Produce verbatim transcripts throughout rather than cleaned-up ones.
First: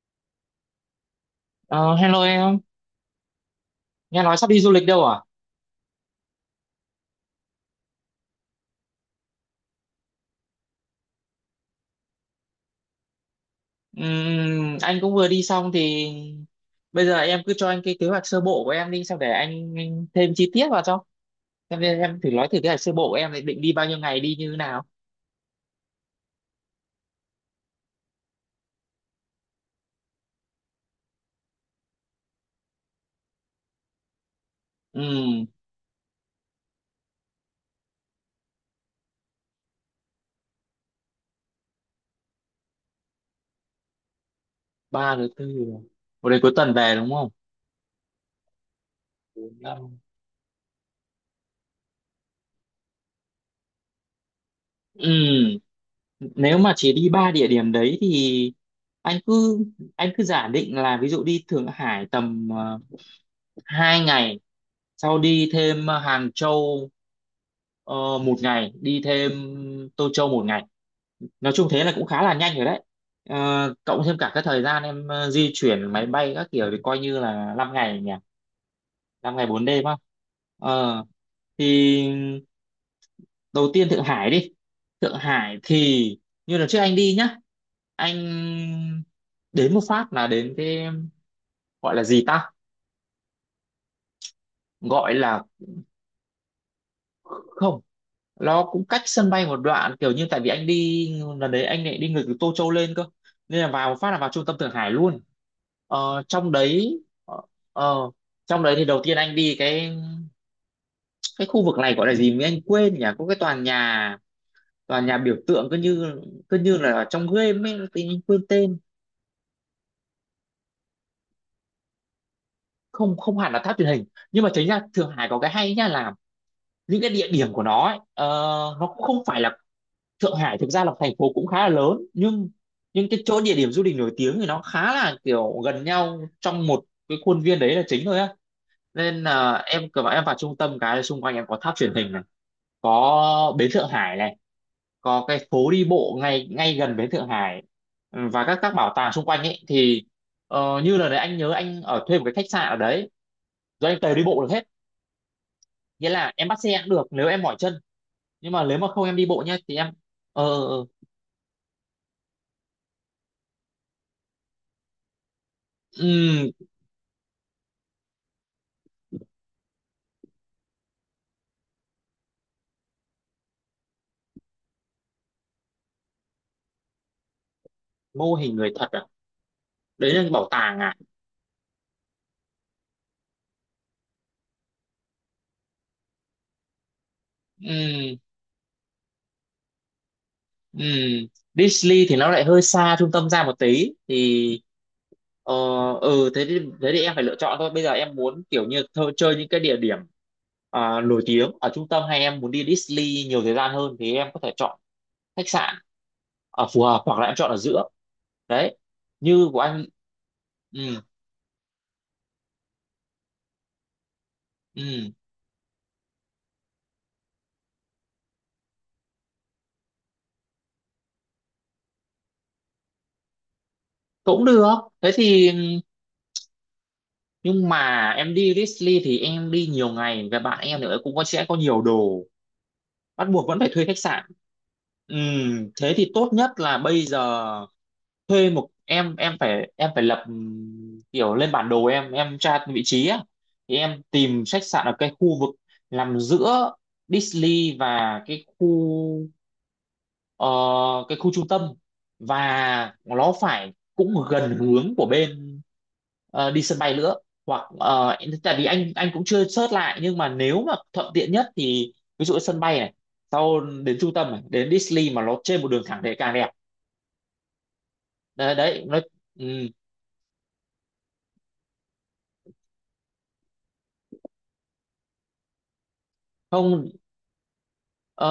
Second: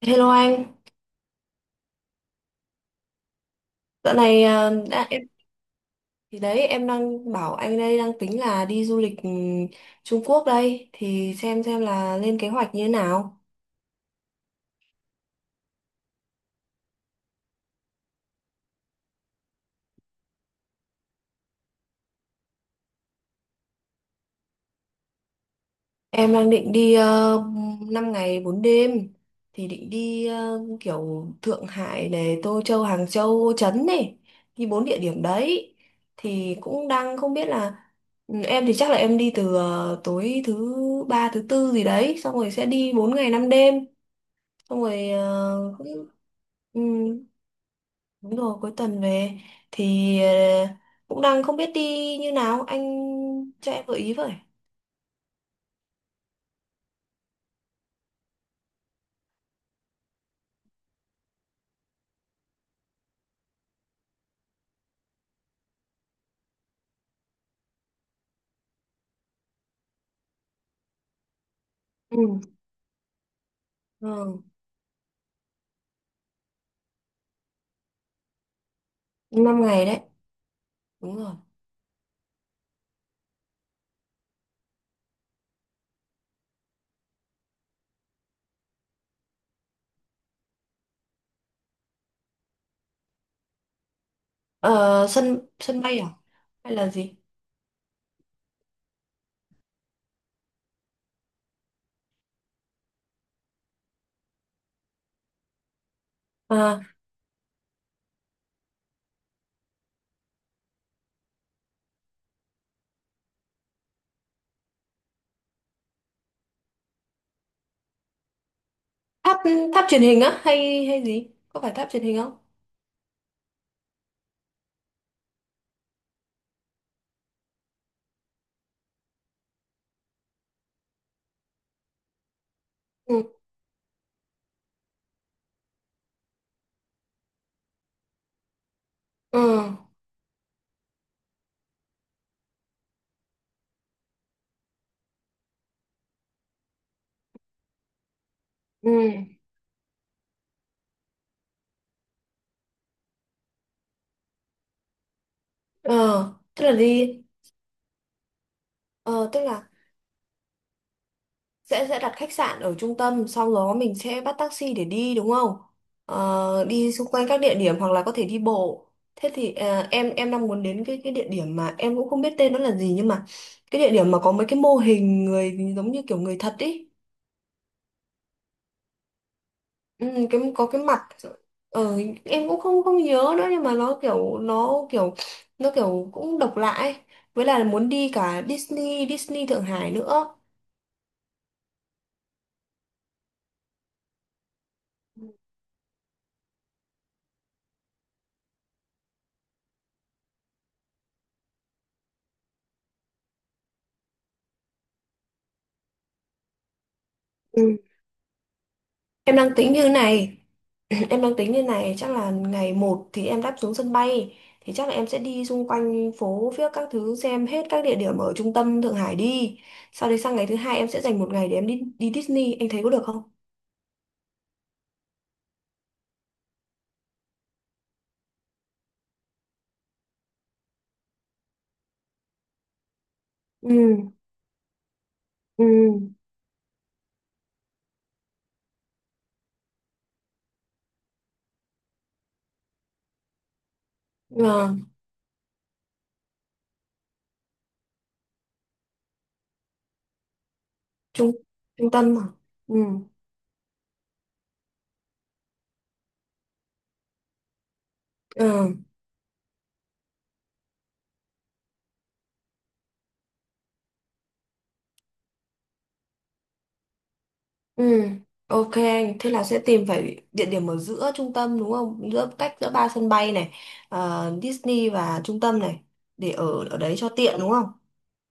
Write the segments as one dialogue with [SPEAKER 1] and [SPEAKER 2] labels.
[SPEAKER 1] Hello anh,
[SPEAKER 2] Ờ, Hello em,
[SPEAKER 1] dạo
[SPEAKER 2] nghe nói
[SPEAKER 1] này
[SPEAKER 2] sắp đi du
[SPEAKER 1] à,
[SPEAKER 2] lịch đâu
[SPEAKER 1] đã,
[SPEAKER 2] à?
[SPEAKER 1] em thì đấy em đang bảo anh đây đang tính là đi du lịch ừ, Trung Quốc đây thì xem xem là lên kế hoạch như thế nào.
[SPEAKER 2] Ừm, anh cũng vừa đi xong thì bây giờ em cứ cho anh cái kế hoạch sơ bộ của em đi, xong để anh, thêm chi tiết vào cho. Em, em thử nói thử kế hoạch sơ bộ của em thì định đi bao nhiêu ngày đi như thế nào?
[SPEAKER 1] Em đang định đi uh, năm ngày bốn đêm thì định đi ờ, kiểu Thượng Hải này, Tô Châu, Hàng Châu, Ô Trấn này, đi bốn địa điểm
[SPEAKER 2] Ừm,
[SPEAKER 1] đấy thì cũng đang không biết là ừ, em thì chắc là em đi từ ờ, tối thứ ba thứ tư gì đấy xong rồi sẽ đi bốn ngày năm đêm xong rồi
[SPEAKER 2] Ba thứ tư,
[SPEAKER 1] ờ, cũng
[SPEAKER 2] một đến cuối tuần
[SPEAKER 1] ừ,
[SPEAKER 2] về đúng không?
[SPEAKER 1] đúng rồi cuối tuần về
[SPEAKER 2] Bốn,
[SPEAKER 1] thì
[SPEAKER 2] năm.
[SPEAKER 1] ờ, cũng đang không biết đi như nào anh cho em gợi ý với
[SPEAKER 2] Ừm, Nếu mà chỉ đi ba địa điểm đấy thì anh cứ anh cứ giả định là ví dụ đi Thượng Hải tầm ờ, hai ngày, sau đi thêm ờ, Hàng Châu ờ, một ngày, đi thêm Tô Châu một ngày. Nói chung thế là cũng
[SPEAKER 1] ừ.
[SPEAKER 2] khá là nhanh rồi đấy. Ờ, cộng thêm cả
[SPEAKER 1] Ừ.
[SPEAKER 2] cái thời gian em ờ, di chuyển máy bay các kiểu thì coi như là năm ngày nhỉ, năm ngày
[SPEAKER 1] năm
[SPEAKER 2] bốn đêm
[SPEAKER 1] ngày
[SPEAKER 2] á.
[SPEAKER 1] đấy,
[SPEAKER 2] ờ,
[SPEAKER 1] đúng rồi.
[SPEAKER 2] thì đầu tiên Thượng Hải đi. Thượng Hải thì như lần trước anh đi nhá, anh đến một phát là đến cái, gọi là gì ta,
[SPEAKER 1] Ờ,
[SPEAKER 2] gọi
[SPEAKER 1] sân
[SPEAKER 2] là.
[SPEAKER 1] sân bay à, hay là gì?
[SPEAKER 2] Không, nó cũng cách sân bay một đoạn, kiểu như tại vì anh đi lần đấy anh lại đi ngược từ Tô Châu lên cơ, nên là vào một phát là vào trung tâm Thượng Hải luôn. Ờ, trong
[SPEAKER 1] À,
[SPEAKER 2] đấy, ờ, ờ, trong đấy thì đầu tiên anh đi cái cái khu vực này gọi là gì mới anh quên nhỉ, có cái tòa nhà, tòa nhà biểu tượng cứ như, cứ như là ở trong game ấy thì anh quên tên.
[SPEAKER 1] tháp tháp truyền hình á, hay hay gì, có phải tháp truyền hình không?
[SPEAKER 2] Không, không hẳn là tháp truyền hình, nhưng mà chính ra Thượng Hải có cái hay nhá là những cái địa điểm của nó ấy, ờ, nó cũng không phải là. Thượng Hải thực ra là thành phố cũng khá là lớn, nhưng nhưng cái
[SPEAKER 1] Ừ.
[SPEAKER 2] chỗ địa điểm du lịch nổi tiếng thì nó khá là kiểu gần nhau trong một cái khuôn viên đấy là chính thôi á. Nên
[SPEAKER 1] Ừ.
[SPEAKER 2] là em cứ bảo em vào trung tâm cái là xung quanh em có tháp truyền hình này, có bến Thượng Hải này, có cái phố đi bộ ngay ngay gần bến Thượng Hải. Ừ, và các các
[SPEAKER 1] Ừ.
[SPEAKER 2] bảo tàng xung quanh ấy thì, ờ, như là đấy anh nhớ anh ở thuê một cái khách sạn ở đấy rồi anh tới đi bộ được hết.
[SPEAKER 1] ờ
[SPEAKER 2] Nghĩa là em bắt
[SPEAKER 1] tức là
[SPEAKER 2] xe cũng được
[SPEAKER 1] đi
[SPEAKER 2] nếu em mỏi chân, nhưng mà nếu mà không em đi
[SPEAKER 1] ờ tức
[SPEAKER 2] bộ nhá
[SPEAKER 1] là
[SPEAKER 2] thì em, ờ ờ, ờ.
[SPEAKER 1] sẽ sẽ đặt khách sạn ở trung tâm, sau đó mình sẽ bắt taxi để đi đúng không?
[SPEAKER 2] Ừm,
[SPEAKER 1] Ờ, đi xung quanh các địa điểm hoặc là có thể đi bộ. Thế thì à, em em đang muốn đến cái cái địa điểm mà em cũng không biết tên nó là gì, nhưng mà cái địa điểm mà có mấy cái mô hình người giống như kiểu người thật ý.
[SPEAKER 2] Mô hình người thật à? Đấy
[SPEAKER 1] Ừ,
[SPEAKER 2] là
[SPEAKER 1] cái
[SPEAKER 2] bảo
[SPEAKER 1] có
[SPEAKER 2] tàng
[SPEAKER 1] cái
[SPEAKER 2] à?
[SPEAKER 1] mặt, ờ, em cũng không không nhớ nữa, nhưng mà nó kiểu, nó kiểu nó kiểu cũng độc lạ ấy. Với là muốn đi
[SPEAKER 2] Ừ.
[SPEAKER 1] cả Disney Disney Thượng Hải nữa.
[SPEAKER 2] Ừ. Disney thì nó lại hơi xa trung tâm ra một tí thì, ờ ừ. Thế thì, thế thì em phải lựa chọn thôi, bây giờ em muốn kiểu như thơ, chơi những cái địa điểm, à, nổi tiếng ở trung tâm hay em muốn đi Disney nhiều thời gian hơn thì em có thể chọn khách sạn ở phù hợp, hoặc là em chọn ở
[SPEAKER 1] Ừ.
[SPEAKER 2] giữa đấy,
[SPEAKER 1] Em
[SPEAKER 2] như
[SPEAKER 1] đang
[SPEAKER 2] của
[SPEAKER 1] tính như
[SPEAKER 2] anh.
[SPEAKER 1] thế này.
[SPEAKER 2] Ừ.
[SPEAKER 1] Em đang tính như này, chắc là ngày một thì em đáp xuống sân bay, thì chắc là em
[SPEAKER 2] Ừ.
[SPEAKER 1] sẽ đi xung quanh phố viếc các thứ, xem hết các địa điểm ở trung tâm Thượng Hải đi. Sau đấy sang ngày thứ hai em sẽ dành một ngày để em đi đi Disney, anh thấy có được không?
[SPEAKER 2] Cũng được, thế thì, nhưng mà em đi Disney thì em đi nhiều ngày và bạn em nữa cũng có, sẽ có nhiều đồ, bắt buộc vẫn phải thuê khách
[SPEAKER 1] Ừ.
[SPEAKER 2] sạn. Ừ,
[SPEAKER 1] Ừ.
[SPEAKER 2] thế thì tốt nhất là bây giờ thuê một, em em phải em phải lập, ừm, kiểu lên bản đồ, em em tra vị trí á, thì em tìm khách
[SPEAKER 1] Ờ,
[SPEAKER 2] sạn ở cái khu vực nằm giữa Disney và cái khu ờ, cái khu
[SPEAKER 1] trung
[SPEAKER 2] trung tâm,
[SPEAKER 1] trung tâm mà. Ừ.
[SPEAKER 2] và nó phải cũng gần hướng của bên, ờ, đi sân bay nữa, hoặc ờ,
[SPEAKER 1] Ờ.
[SPEAKER 2] tại vì anh anh cũng chưa search lại, nhưng mà nếu mà thuận tiện nhất thì ví dụ ở sân bay này, sau đến trung tâm này, đến Disney mà nó trên một đường thẳng thì càng đẹp.
[SPEAKER 1] Ừ.
[SPEAKER 2] Đấy,
[SPEAKER 1] Ok,
[SPEAKER 2] đấy nó.
[SPEAKER 1] thế là sẽ
[SPEAKER 2] Ừ,
[SPEAKER 1] tìm phải địa điểm ở giữa trung tâm đúng không? Giữa cách giữa ba sân bay này, ờ, Disney và trung tâm này, để ở ở
[SPEAKER 2] không.
[SPEAKER 1] đấy cho tiện đúng không?
[SPEAKER 2] ờ,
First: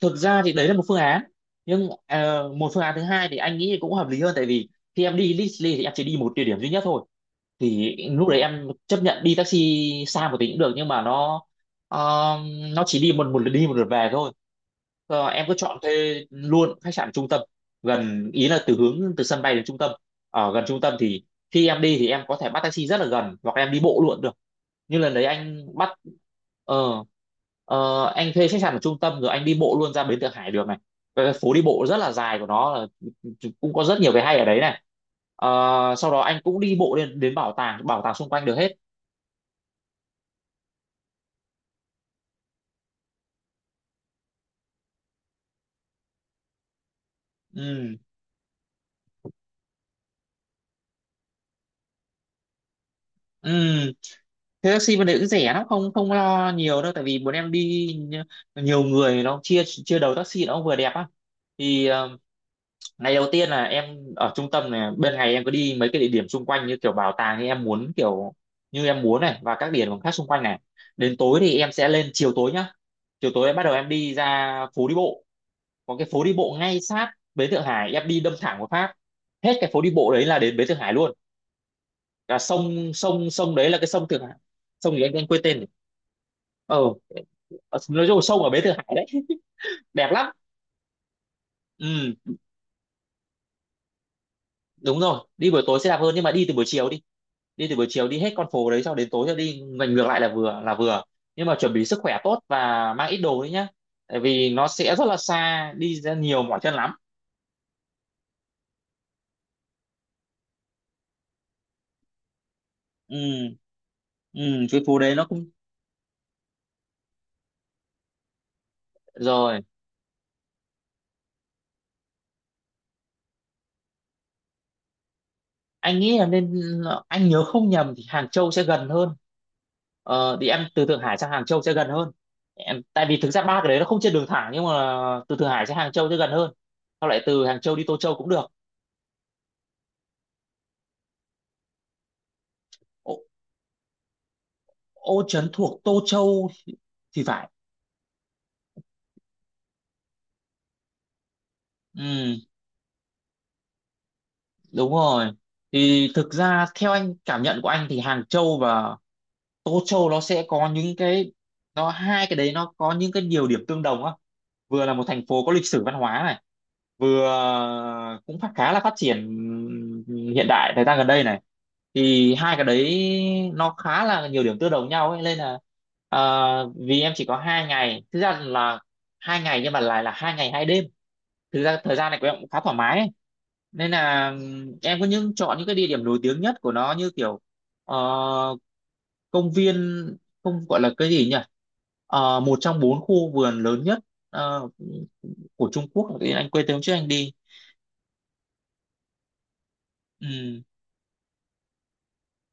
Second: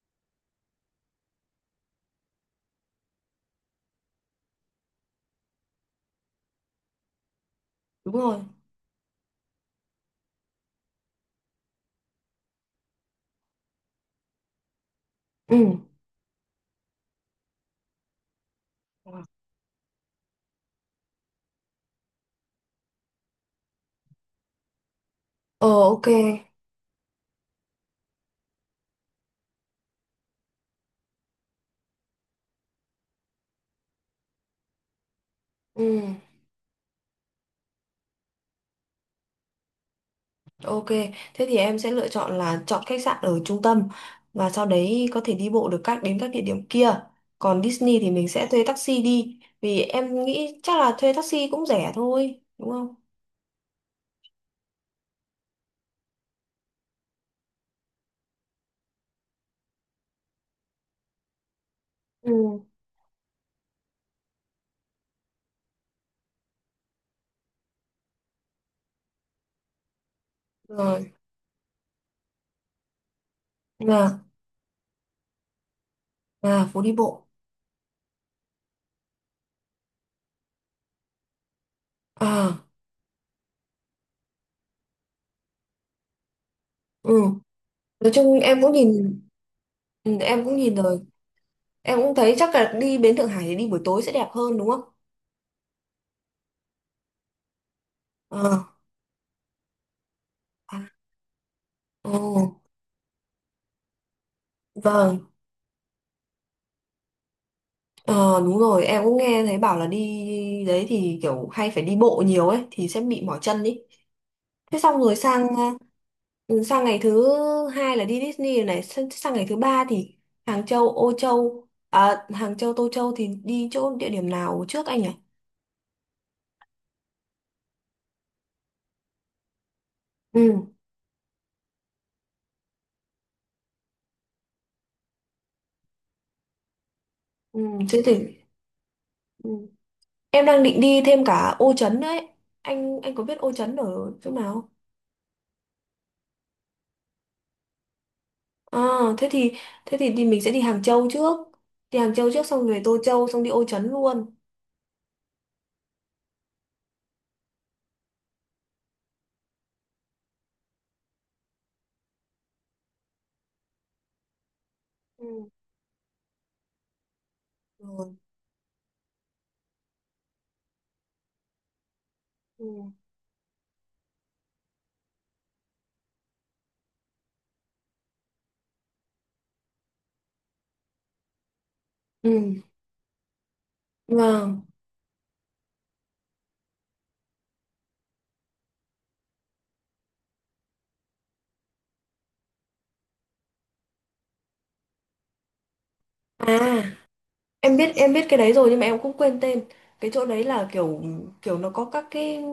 [SPEAKER 2] Thực ra thì đấy là một phương án, nhưng ờ, một phương án thứ hai thì anh nghĩ cũng hợp lý hơn, tại vì khi em đi Disney thì em chỉ đi một địa điểm duy nhất thôi, thì
[SPEAKER 1] Đúng
[SPEAKER 2] lúc đấy
[SPEAKER 1] rồi.
[SPEAKER 2] em chấp nhận đi taxi xa một tí cũng được, nhưng mà nó, ờ, nó chỉ đi một một lượt đi một lượt về thôi. Ờ, em cứ
[SPEAKER 1] Ừ.
[SPEAKER 2] chọn thuê luôn khách sạn trung tâm, gần ý là từ hướng từ sân bay đến trung tâm, ở gần trung tâm thì khi em đi thì em có thể bắt taxi rất là gần hoặc em đi bộ luôn được, như lần đấy anh
[SPEAKER 1] Ờ,
[SPEAKER 2] bắt,
[SPEAKER 1] ok.
[SPEAKER 2] ờ ờ, anh thuê khách sạn ở trung tâm rồi anh đi bộ luôn ra bến Thượng Hải được này, cái phố đi bộ rất là dài của nó là, cũng có rất nhiều cái hay ở đấy này. Ờ,
[SPEAKER 1] Ừ,
[SPEAKER 2] Sau đó anh cũng đi bộ lên đến bảo tàng, bảo tàng xung quanh được hết.
[SPEAKER 1] ok. Thế thì em sẽ lựa chọn là chọn khách sạn ở trung tâm, và sau đấy có thể đi bộ được các đến các địa điểm kia. Còn
[SPEAKER 2] Ừ.
[SPEAKER 1] Disney thì mình sẽ thuê taxi đi, vì em nghĩ chắc là thuê taxi cũng rẻ thôi, đúng không?
[SPEAKER 2] Ừ. Thế taxi bên đấy cũng rẻ lắm, không, không lo nhiều đâu, tại vì bọn em đi nhi- nhiều người nó chia chia đầu taxi nó cũng vừa đẹp á. Thì ờ,
[SPEAKER 1] Ừ.
[SPEAKER 2] ngày đầu tiên là em ở trung tâm này, bên ngày em có đi mấy cái địa điểm xung quanh như kiểu bảo tàng như em muốn, kiểu như em muốn này, và các địa điểm khác xung quanh này.
[SPEAKER 1] Rồi,
[SPEAKER 2] Đến tối thì em sẽ lên chiều tối nhá, chiều tối em bắt đầu em đi
[SPEAKER 1] là
[SPEAKER 2] ra phố đi bộ. Có cái phố đi bộ
[SPEAKER 1] là
[SPEAKER 2] ngay
[SPEAKER 1] phố đi
[SPEAKER 2] sát
[SPEAKER 1] bộ.
[SPEAKER 2] bến Thượng Hải, em đi đâm thẳng vào Pháp, hết cái phố đi bộ đấy là đến bến Thượng Hải luôn, là
[SPEAKER 1] À,
[SPEAKER 2] sông sông sông đấy, là cái sông Thượng Hải. Sông gì anh, anh quên tên rồi. ờ
[SPEAKER 1] ừ.
[SPEAKER 2] ờ, nói
[SPEAKER 1] Nói
[SPEAKER 2] chung là
[SPEAKER 1] chung
[SPEAKER 2] sông ở
[SPEAKER 1] em
[SPEAKER 2] bến
[SPEAKER 1] cũng
[SPEAKER 2] Thượng Hải đấy
[SPEAKER 1] nhìn,
[SPEAKER 2] đẹp
[SPEAKER 1] ừ,
[SPEAKER 2] lắm.
[SPEAKER 1] em cũng nhìn rồi. Em
[SPEAKER 2] Ừ,
[SPEAKER 1] cũng thấy chắc là đi bến Thượng Hải thì đi buổi tối sẽ đẹp hơn đúng không?
[SPEAKER 2] đúng rồi, đi buổi tối sẽ đẹp hơn, nhưng mà đi từ buổi chiều đi đi từ buổi chiều đi hết con
[SPEAKER 1] Ờ.
[SPEAKER 2] phố đấy, xong đến tối rồi đi ngoảnh ngược lại là vừa, là
[SPEAKER 1] À,
[SPEAKER 2] vừa. Nhưng mà chuẩn bị sức khỏe tốt
[SPEAKER 1] ồ,
[SPEAKER 2] và mang ít đồ đấy nhá, tại vì nó sẽ rất là
[SPEAKER 1] vâng.
[SPEAKER 2] xa đi ra nhiều mỏi chân lắm.
[SPEAKER 1] Ờ, đúng rồi, em cũng nghe thấy bảo là đi đấy thì kiểu hay phải đi bộ nhiều ấy, thì sẽ bị mỏi
[SPEAKER 2] Ừ.
[SPEAKER 1] chân ý.
[SPEAKER 2] Ừ.
[SPEAKER 1] Thế
[SPEAKER 2] Cái phố
[SPEAKER 1] xong
[SPEAKER 2] đấy
[SPEAKER 1] rồi
[SPEAKER 2] nó
[SPEAKER 1] sang,
[SPEAKER 2] cũng,
[SPEAKER 1] ừ, sang ngày thứ hai là đi Disney rồi, này sang, sang ngày thứ
[SPEAKER 2] rồi,
[SPEAKER 1] ba thì Hàng Châu Ô Châu, à, Hàng Châu Tô Châu thì đi chỗ địa điểm nào trước anh nhỉ?
[SPEAKER 2] anh nghĩ là nên, anh nhớ không nhầm thì Hàng Châu sẽ gần hơn, ờ, đi
[SPEAKER 1] Ừ.
[SPEAKER 2] ăn từ Thượng Hải sang Hàng Châu sẽ gần hơn. Em, tại vì thực ra ba cái đấy nó không trên đường thẳng, nhưng mà từ Thượng Hải sang Hàng Châu sẽ gần hơn, sau lại từ Hàng
[SPEAKER 1] Ừ,
[SPEAKER 2] Châu đi Tô
[SPEAKER 1] thế
[SPEAKER 2] Châu
[SPEAKER 1] thì
[SPEAKER 2] cũng được.
[SPEAKER 1] ừ. Em đang định đi thêm cả Ô Trấn đấy, anh
[SPEAKER 2] Ô,
[SPEAKER 1] anh có biết Ô Trấn ở chỗ nào không?
[SPEAKER 2] Ô Trấn thuộc Tô Châu thì phải.
[SPEAKER 1] À, thế thì thế thì đi mình sẽ đi Hàng Châu trước, đi Hàng Châu
[SPEAKER 2] Ừ.
[SPEAKER 1] trước xong về Tô Châu xong đi Ô Trấn luôn.
[SPEAKER 2] Đúng rồi. Thì thực ra theo anh, cảm nhận của anh thì Hàng Châu và Tô Châu nó sẽ có những cái nó, hai cái đấy nó có những cái nhiều điểm tương đồng á. Vừa là một thành phố
[SPEAKER 1] Ừ.
[SPEAKER 2] có lịch sử văn hóa này, vừa
[SPEAKER 1] Rồi.
[SPEAKER 2] cũng phát khá là phát triển hiện đại thời gian gần đây này. Thì hai cái
[SPEAKER 1] Ừ.
[SPEAKER 2] đấy nó khá là nhiều điểm tương đồng nhau ấy nên là, à, vì em chỉ có hai ngày, thực ra là hai ngày nhưng mà lại là hai ngày hai đêm, thực ra thời gian này của
[SPEAKER 1] Ừ.
[SPEAKER 2] em cũng khá thoải mái ấy. Nên là
[SPEAKER 1] Vâng.
[SPEAKER 2] ừm, em có những chọn những cái địa điểm nổi tiếng nhất của nó như kiểu, ờ, công viên, không, gọi là cái gì nhỉ. Ờ, một trong bốn khu vườn lớn nhất, ờ, của Trung Quốc, tự anh quên tên hôm trước
[SPEAKER 1] À,
[SPEAKER 2] anh đi.
[SPEAKER 1] em biết em biết cái đấy rồi nhưng mà em cũng quên tên. Cái chỗ đấy
[SPEAKER 2] Ừ.
[SPEAKER 1] là kiểu, kiểu nó có các cái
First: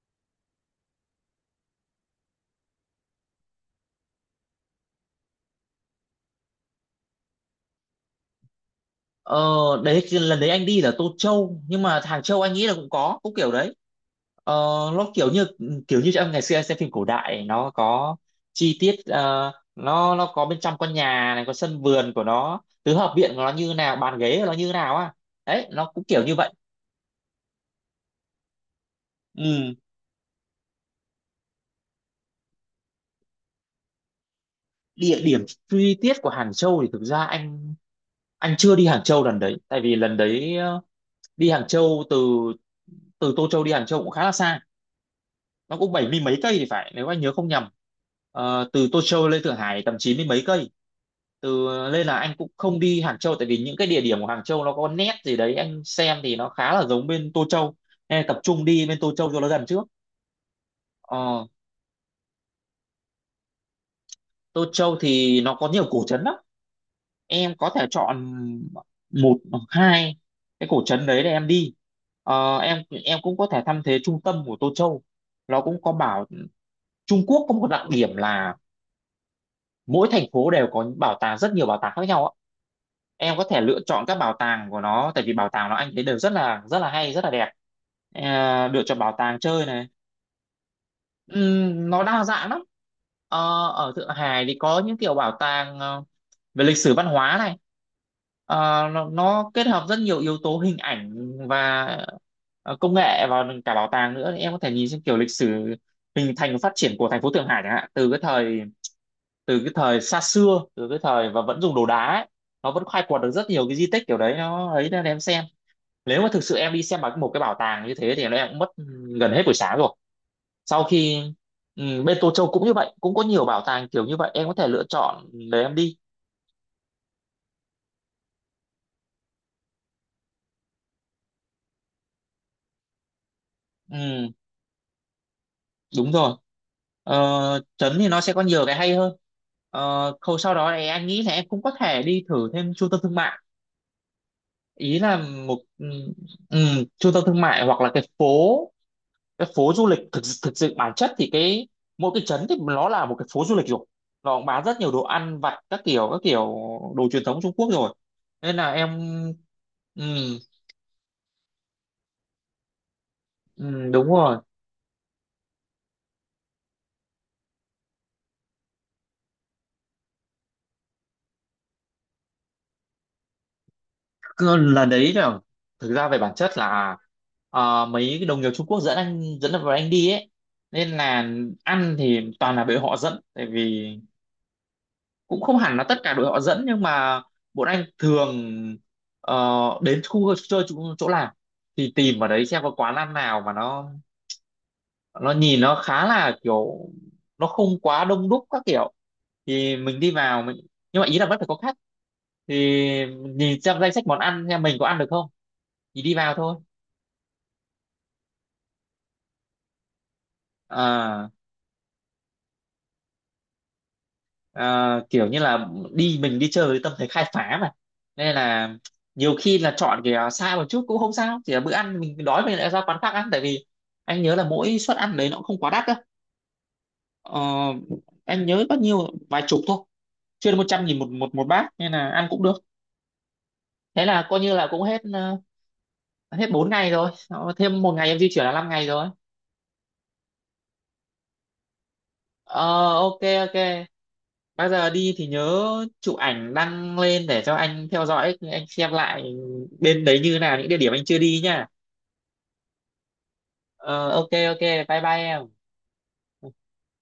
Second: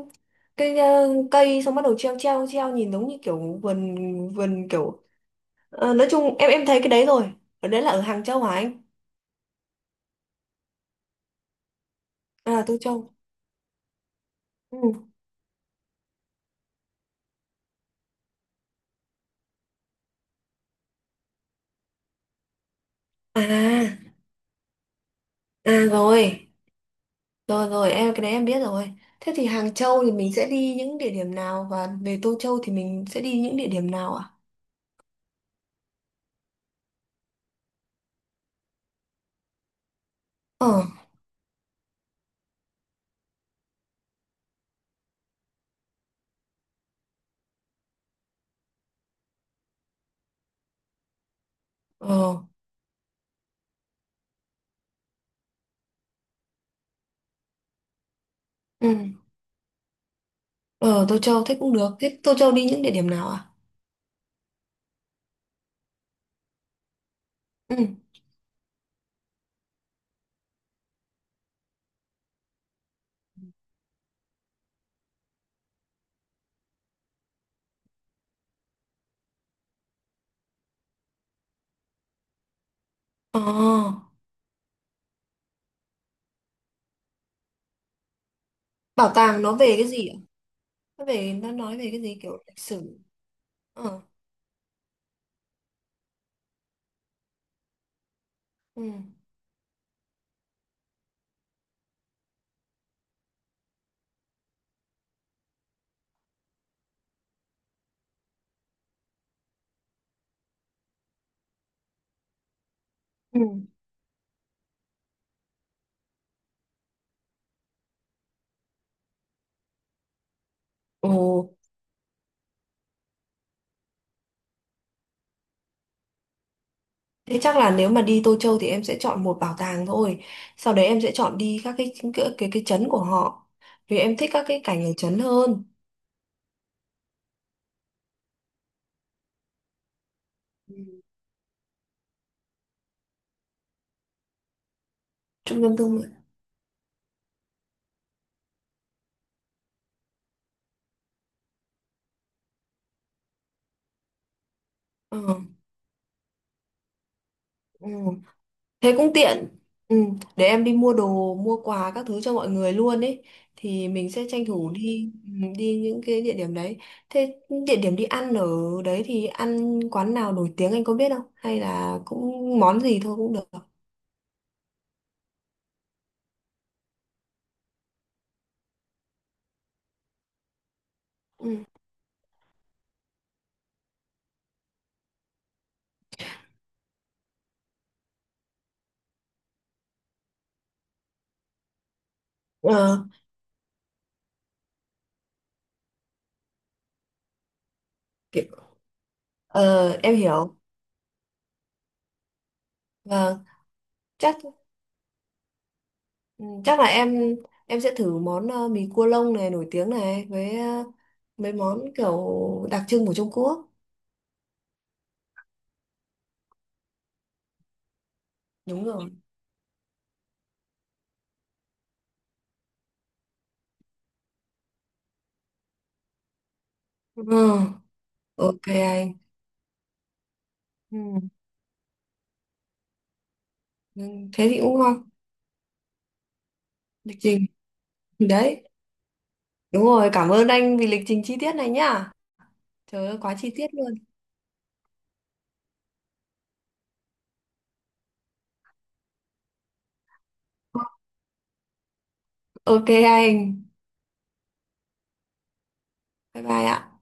[SPEAKER 1] cái ờ, cây xong bắt đầu treo treo treo nhìn giống như kiểu vườn, vườn kiểu ờ, nói chung em em thấy cái đấy rồi. Ở đấy là ở Hàng Châu hả anh?
[SPEAKER 2] Ờ, Đấy lần đấy anh đi là Tô Châu, nhưng mà Hàng Châu anh
[SPEAKER 1] À,
[SPEAKER 2] nghĩ là
[SPEAKER 1] Tô
[SPEAKER 2] cũng
[SPEAKER 1] Châu.
[SPEAKER 2] có cũng kiểu đấy. ờ,
[SPEAKER 1] Ừ.
[SPEAKER 2] nó kiểu như kiểu như trong ngày xưa anh xem phim cổ đại nó có chi tiết, ờ, nó nó có bên trong con nhà này có sân vườn của nó, tứ hợp viện của
[SPEAKER 1] À,
[SPEAKER 2] nó như nào bàn ghế của nó như nào á. Đấy
[SPEAKER 1] à
[SPEAKER 2] nó cũng kiểu như
[SPEAKER 1] rồi.
[SPEAKER 2] vậy.
[SPEAKER 1] Rồi rồi em cái đấy em biết rồi. Thế thì Hàng
[SPEAKER 2] Ừ.
[SPEAKER 1] Châu thì mình sẽ đi những địa điểm nào, và về Tô Châu thì mình sẽ đi những địa điểm nào ạ?
[SPEAKER 2] Địa điểm chi tiết của Hàng Châu thì thực ra anh anh chưa đi Hàng Châu lần đấy. Tại vì lần đấy ờ,
[SPEAKER 1] Ờ.
[SPEAKER 2] đi Hàng Châu từ từ Tô Châu đi Hàng Châu cũng khá là xa, nó cũng bảy mươi mấy cây thì phải, nếu anh nhớ không nhầm. Ờ, từ Tô Châu lên Thượng Hải tầm chín mươi mấy cây. từ Nên là anh
[SPEAKER 1] Ờ.
[SPEAKER 2] cũng không đi Hàng Châu, tại vì những cái địa điểm của Hàng Châu nó có nét gì đấy anh xem thì nó khá là giống bên Tô Châu, nên là tập trung đi bên Tô
[SPEAKER 1] Ừ.
[SPEAKER 2] Châu cho nó gần trước.
[SPEAKER 1] Ờ, Tô Châu
[SPEAKER 2] Ờ,
[SPEAKER 1] thế cũng được. Thế Tô Châu đi những địa điểm nào à?
[SPEAKER 2] Tô Châu thì nó có nhiều cổ trấn lắm, em có
[SPEAKER 1] Ừ.
[SPEAKER 2] thể chọn một hoặc hai cái cổ trấn đấy để em đi. Ờ, em em cũng có thể thăm thế trung tâm của Tô Châu. Nó cũng có bảo Trung Quốc có một đặc điểm là mỗi thành phố đều có bảo tàng, rất nhiều bảo tàng khác nhau ạ. Em
[SPEAKER 1] Ờ,
[SPEAKER 2] có thể lựa chọn các bảo tàng của nó, tại vì bảo tàng nó anh thấy đều rất là rất là hay, rất là đẹp. À, lựa chọn
[SPEAKER 1] bảo
[SPEAKER 2] bảo tàng
[SPEAKER 1] tàng nó
[SPEAKER 2] chơi
[SPEAKER 1] về
[SPEAKER 2] này.
[SPEAKER 1] cái gì ạ? Nó về, nó nói về
[SPEAKER 2] Ừm,
[SPEAKER 1] cái
[SPEAKER 2] nó
[SPEAKER 1] gì,
[SPEAKER 2] đa
[SPEAKER 1] kiểu
[SPEAKER 2] dạng
[SPEAKER 1] lịch
[SPEAKER 2] lắm.
[SPEAKER 1] sử.
[SPEAKER 2] Ờ, Ở
[SPEAKER 1] Ờ.
[SPEAKER 2] Thượng Hải thì có những kiểu bảo tàng ờ, về lịch sử văn hóa này. Ờ,
[SPEAKER 1] Ừ.
[SPEAKER 2] nó, nó kết hợp rất nhiều yếu tố hình ảnh và ờ, công nghệ vào cả bảo tàng nữa. Thì em có thể nhìn xem kiểu lịch sử hình thành và phát triển của thành phố Thượng Hải, chẳng hạn từ cái thời từ cái thời xa xưa, từ cái thời và vẫn dùng đồ đá ấy, nó vẫn khai quật được
[SPEAKER 1] Ừ.
[SPEAKER 2] rất nhiều cái di tích kiểu đấy nó ấy, nên em xem. Nếu mà thực sự em đi xem bằng một cái bảo tàng như thế thì em cũng mất gần hết buổi sáng rồi. sau
[SPEAKER 1] Ồ,
[SPEAKER 2] khi ừ, Bên Tô Châu cũng như vậy, cũng có nhiều bảo tàng kiểu như vậy, em có thể lựa chọn để em đi.
[SPEAKER 1] thế chắc là nếu mà đi Tô Châu thì em sẽ chọn một bảo tàng thôi. Sau đấy em sẽ chọn đi các cái cái cái, cái trấn của họ. Vì em
[SPEAKER 2] Ừ,
[SPEAKER 1] thích các cái cảnh ở trấn hơn,
[SPEAKER 2] đúng rồi. ờ, Trấn thì nó sẽ có nhiều cái hay hơn. Ờ, khâu sau đó thì anh nghĩ là em cũng có thể đi thử thêm trung tâm thương mại, ý là một
[SPEAKER 1] trung tâm
[SPEAKER 2] ừ,
[SPEAKER 1] thương mại.
[SPEAKER 2] ừ, trung tâm thương mại hoặc là cái phố cái phố du lịch. Thực thực sự bản chất thì cái mỗi cái trấn thì nó là một cái phố du lịch rồi, nó cũng bán rất nhiều đồ
[SPEAKER 1] Ờ.
[SPEAKER 2] ăn vặt các kiểu, các kiểu đồ truyền thống Trung Quốc
[SPEAKER 1] Ừ.
[SPEAKER 2] rồi, nên là
[SPEAKER 1] Thế
[SPEAKER 2] em.
[SPEAKER 1] cũng tiện. Ừ,
[SPEAKER 2] Ừ.
[SPEAKER 1] để em đi mua đồ, mua quà các thứ cho mọi người luôn ấy. Thì
[SPEAKER 2] Ừ, đúng
[SPEAKER 1] mình sẽ
[SPEAKER 2] rồi.
[SPEAKER 1] tranh thủ đi, ừ, đi những cái địa điểm đấy. Thế địa điểm đi ăn ở đấy thì ăn quán nào nổi tiếng anh có biết không? Hay là cũng món gì thôi cũng được.
[SPEAKER 2] Cứ lần đấy là, thực ra về bản chất là, ờ, mấy cái đồng nghiệp Trung Quốc dẫn anh dẫn vào anh đi ấy, nên là
[SPEAKER 1] Ừ.
[SPEAKER 2] ăn thì toàn là đội họ dẫn. Tại vì cũng không hẳn là tất cả đội họ dẫn, nhưng mà bọn anh thường ờ, đến khu chơi, chỗ, chỗ làm thì tìm ở đấy xem có quán
[SPEAKER 1] Ờ,
[SPEAKER 2] ăn nào mà nó nó nhìn nó khá là kiểu nó không quá đông đúc các
[SPEAKER 1] kiểu-
[SPEAKER 2] kiểu, thì
[SPEAKER 1] ờ,
[SPEAKER 2] mình đi
[SPEAKER 1] em
[SPEAKER 2] vào
[SPEAKER 1] hiểu.
[SPEAKER 2] mình. Nhưng mà ý là vẫn phải có khách, thì
[SPEAKER 1] Vâng,
[SPEAKER 2] nhìn xem danh sách món
[SPEAKER 1] chắc
[SPEAKER 2] ăn xem mình có ăn được không, thì đi vào
[SPEAKER 1] ừ,
[SPEAKER 2] thôi.
[SPEAKER 1] chắc là em em sẽ thử món ờ, mì cua lông này nổi tiếng này với ờ,
[SPEAKER 2] à,
[SPEAKER 1] mấy món kiểu đặc trưng của Trung Quốc.
[SPEAKER 2] à, Kiểu như là đi mình đi chơi với tâm thế khai phá mà, nên là
[SPEAKER 1] Đúng rồi.
[SPEAKER 2] nhiều khi là chọn cái à, xa một chút cũng không sao, chỉ là bữa ăn mình đói mình lại ra quán khác ăn. Tại vì anh nhớ là mỗi suất ăn đấy nó cũng không quá đắt đâu. Ờ,
[SPEAKER 1] Ừ,
[SPEAKER 2] em nhớ
[SPEAKER 1] ok
[SPEAKER 2] bao nhiêu
[SPEAKER 1] anh.
[SPEAKER 2] vài chục thôi, chưa đến một trăm
[SPEAKER 1] Ừ.
[SPEAKER 2] nghìn một một một bát, nên là ăn cũng được.
[SPEAKER 1] Ừ,
[SPEAKER 2] Thế là coi
[SPEAKER 1] thế
[SPEAKER 2] như
[SPEAKER 1] thì
[SPEAKER 2] là
[SPEAKER 1] cũng
[SPEAKER 2] cũng hết
[SPEAKER 1] ngon.
[SPEAKER 2] ờ, hết bốn ngày rồi.
[SPEAKER 1] Lịch trình
[SPEAKER 2] Ờ, Thêm một ngày em di chuyển là
[SPEAKER 1] đấy.
[SPEAKER 2] năm ngày rồi.
[SPEAKER 1] Đúng rồi, cảm ơn anh vì lịch trình chi tiết này nhá.
[SPEAKER 2] ờ
[SPEAKER 1] Trời ơi,
[SPEAKER 2] ok,
[SPEAKER 1] quá chi
[SPEAKER 2] ok.
[SPEAKER 1] tiết luôn.
[SPEAKER 2] Bây giờ đi thì nhớ chụp ảnh đăng lên để cho anh theo dõi, anh xem lại bên đấy như nào, những địa điểm anh chưa đi nha.
[SPEAKER 1] Ok anh.
[SPEAKER 2] ờ ok, ok. Bye bye em.
[SPEAKER 1] Bye bye ạ.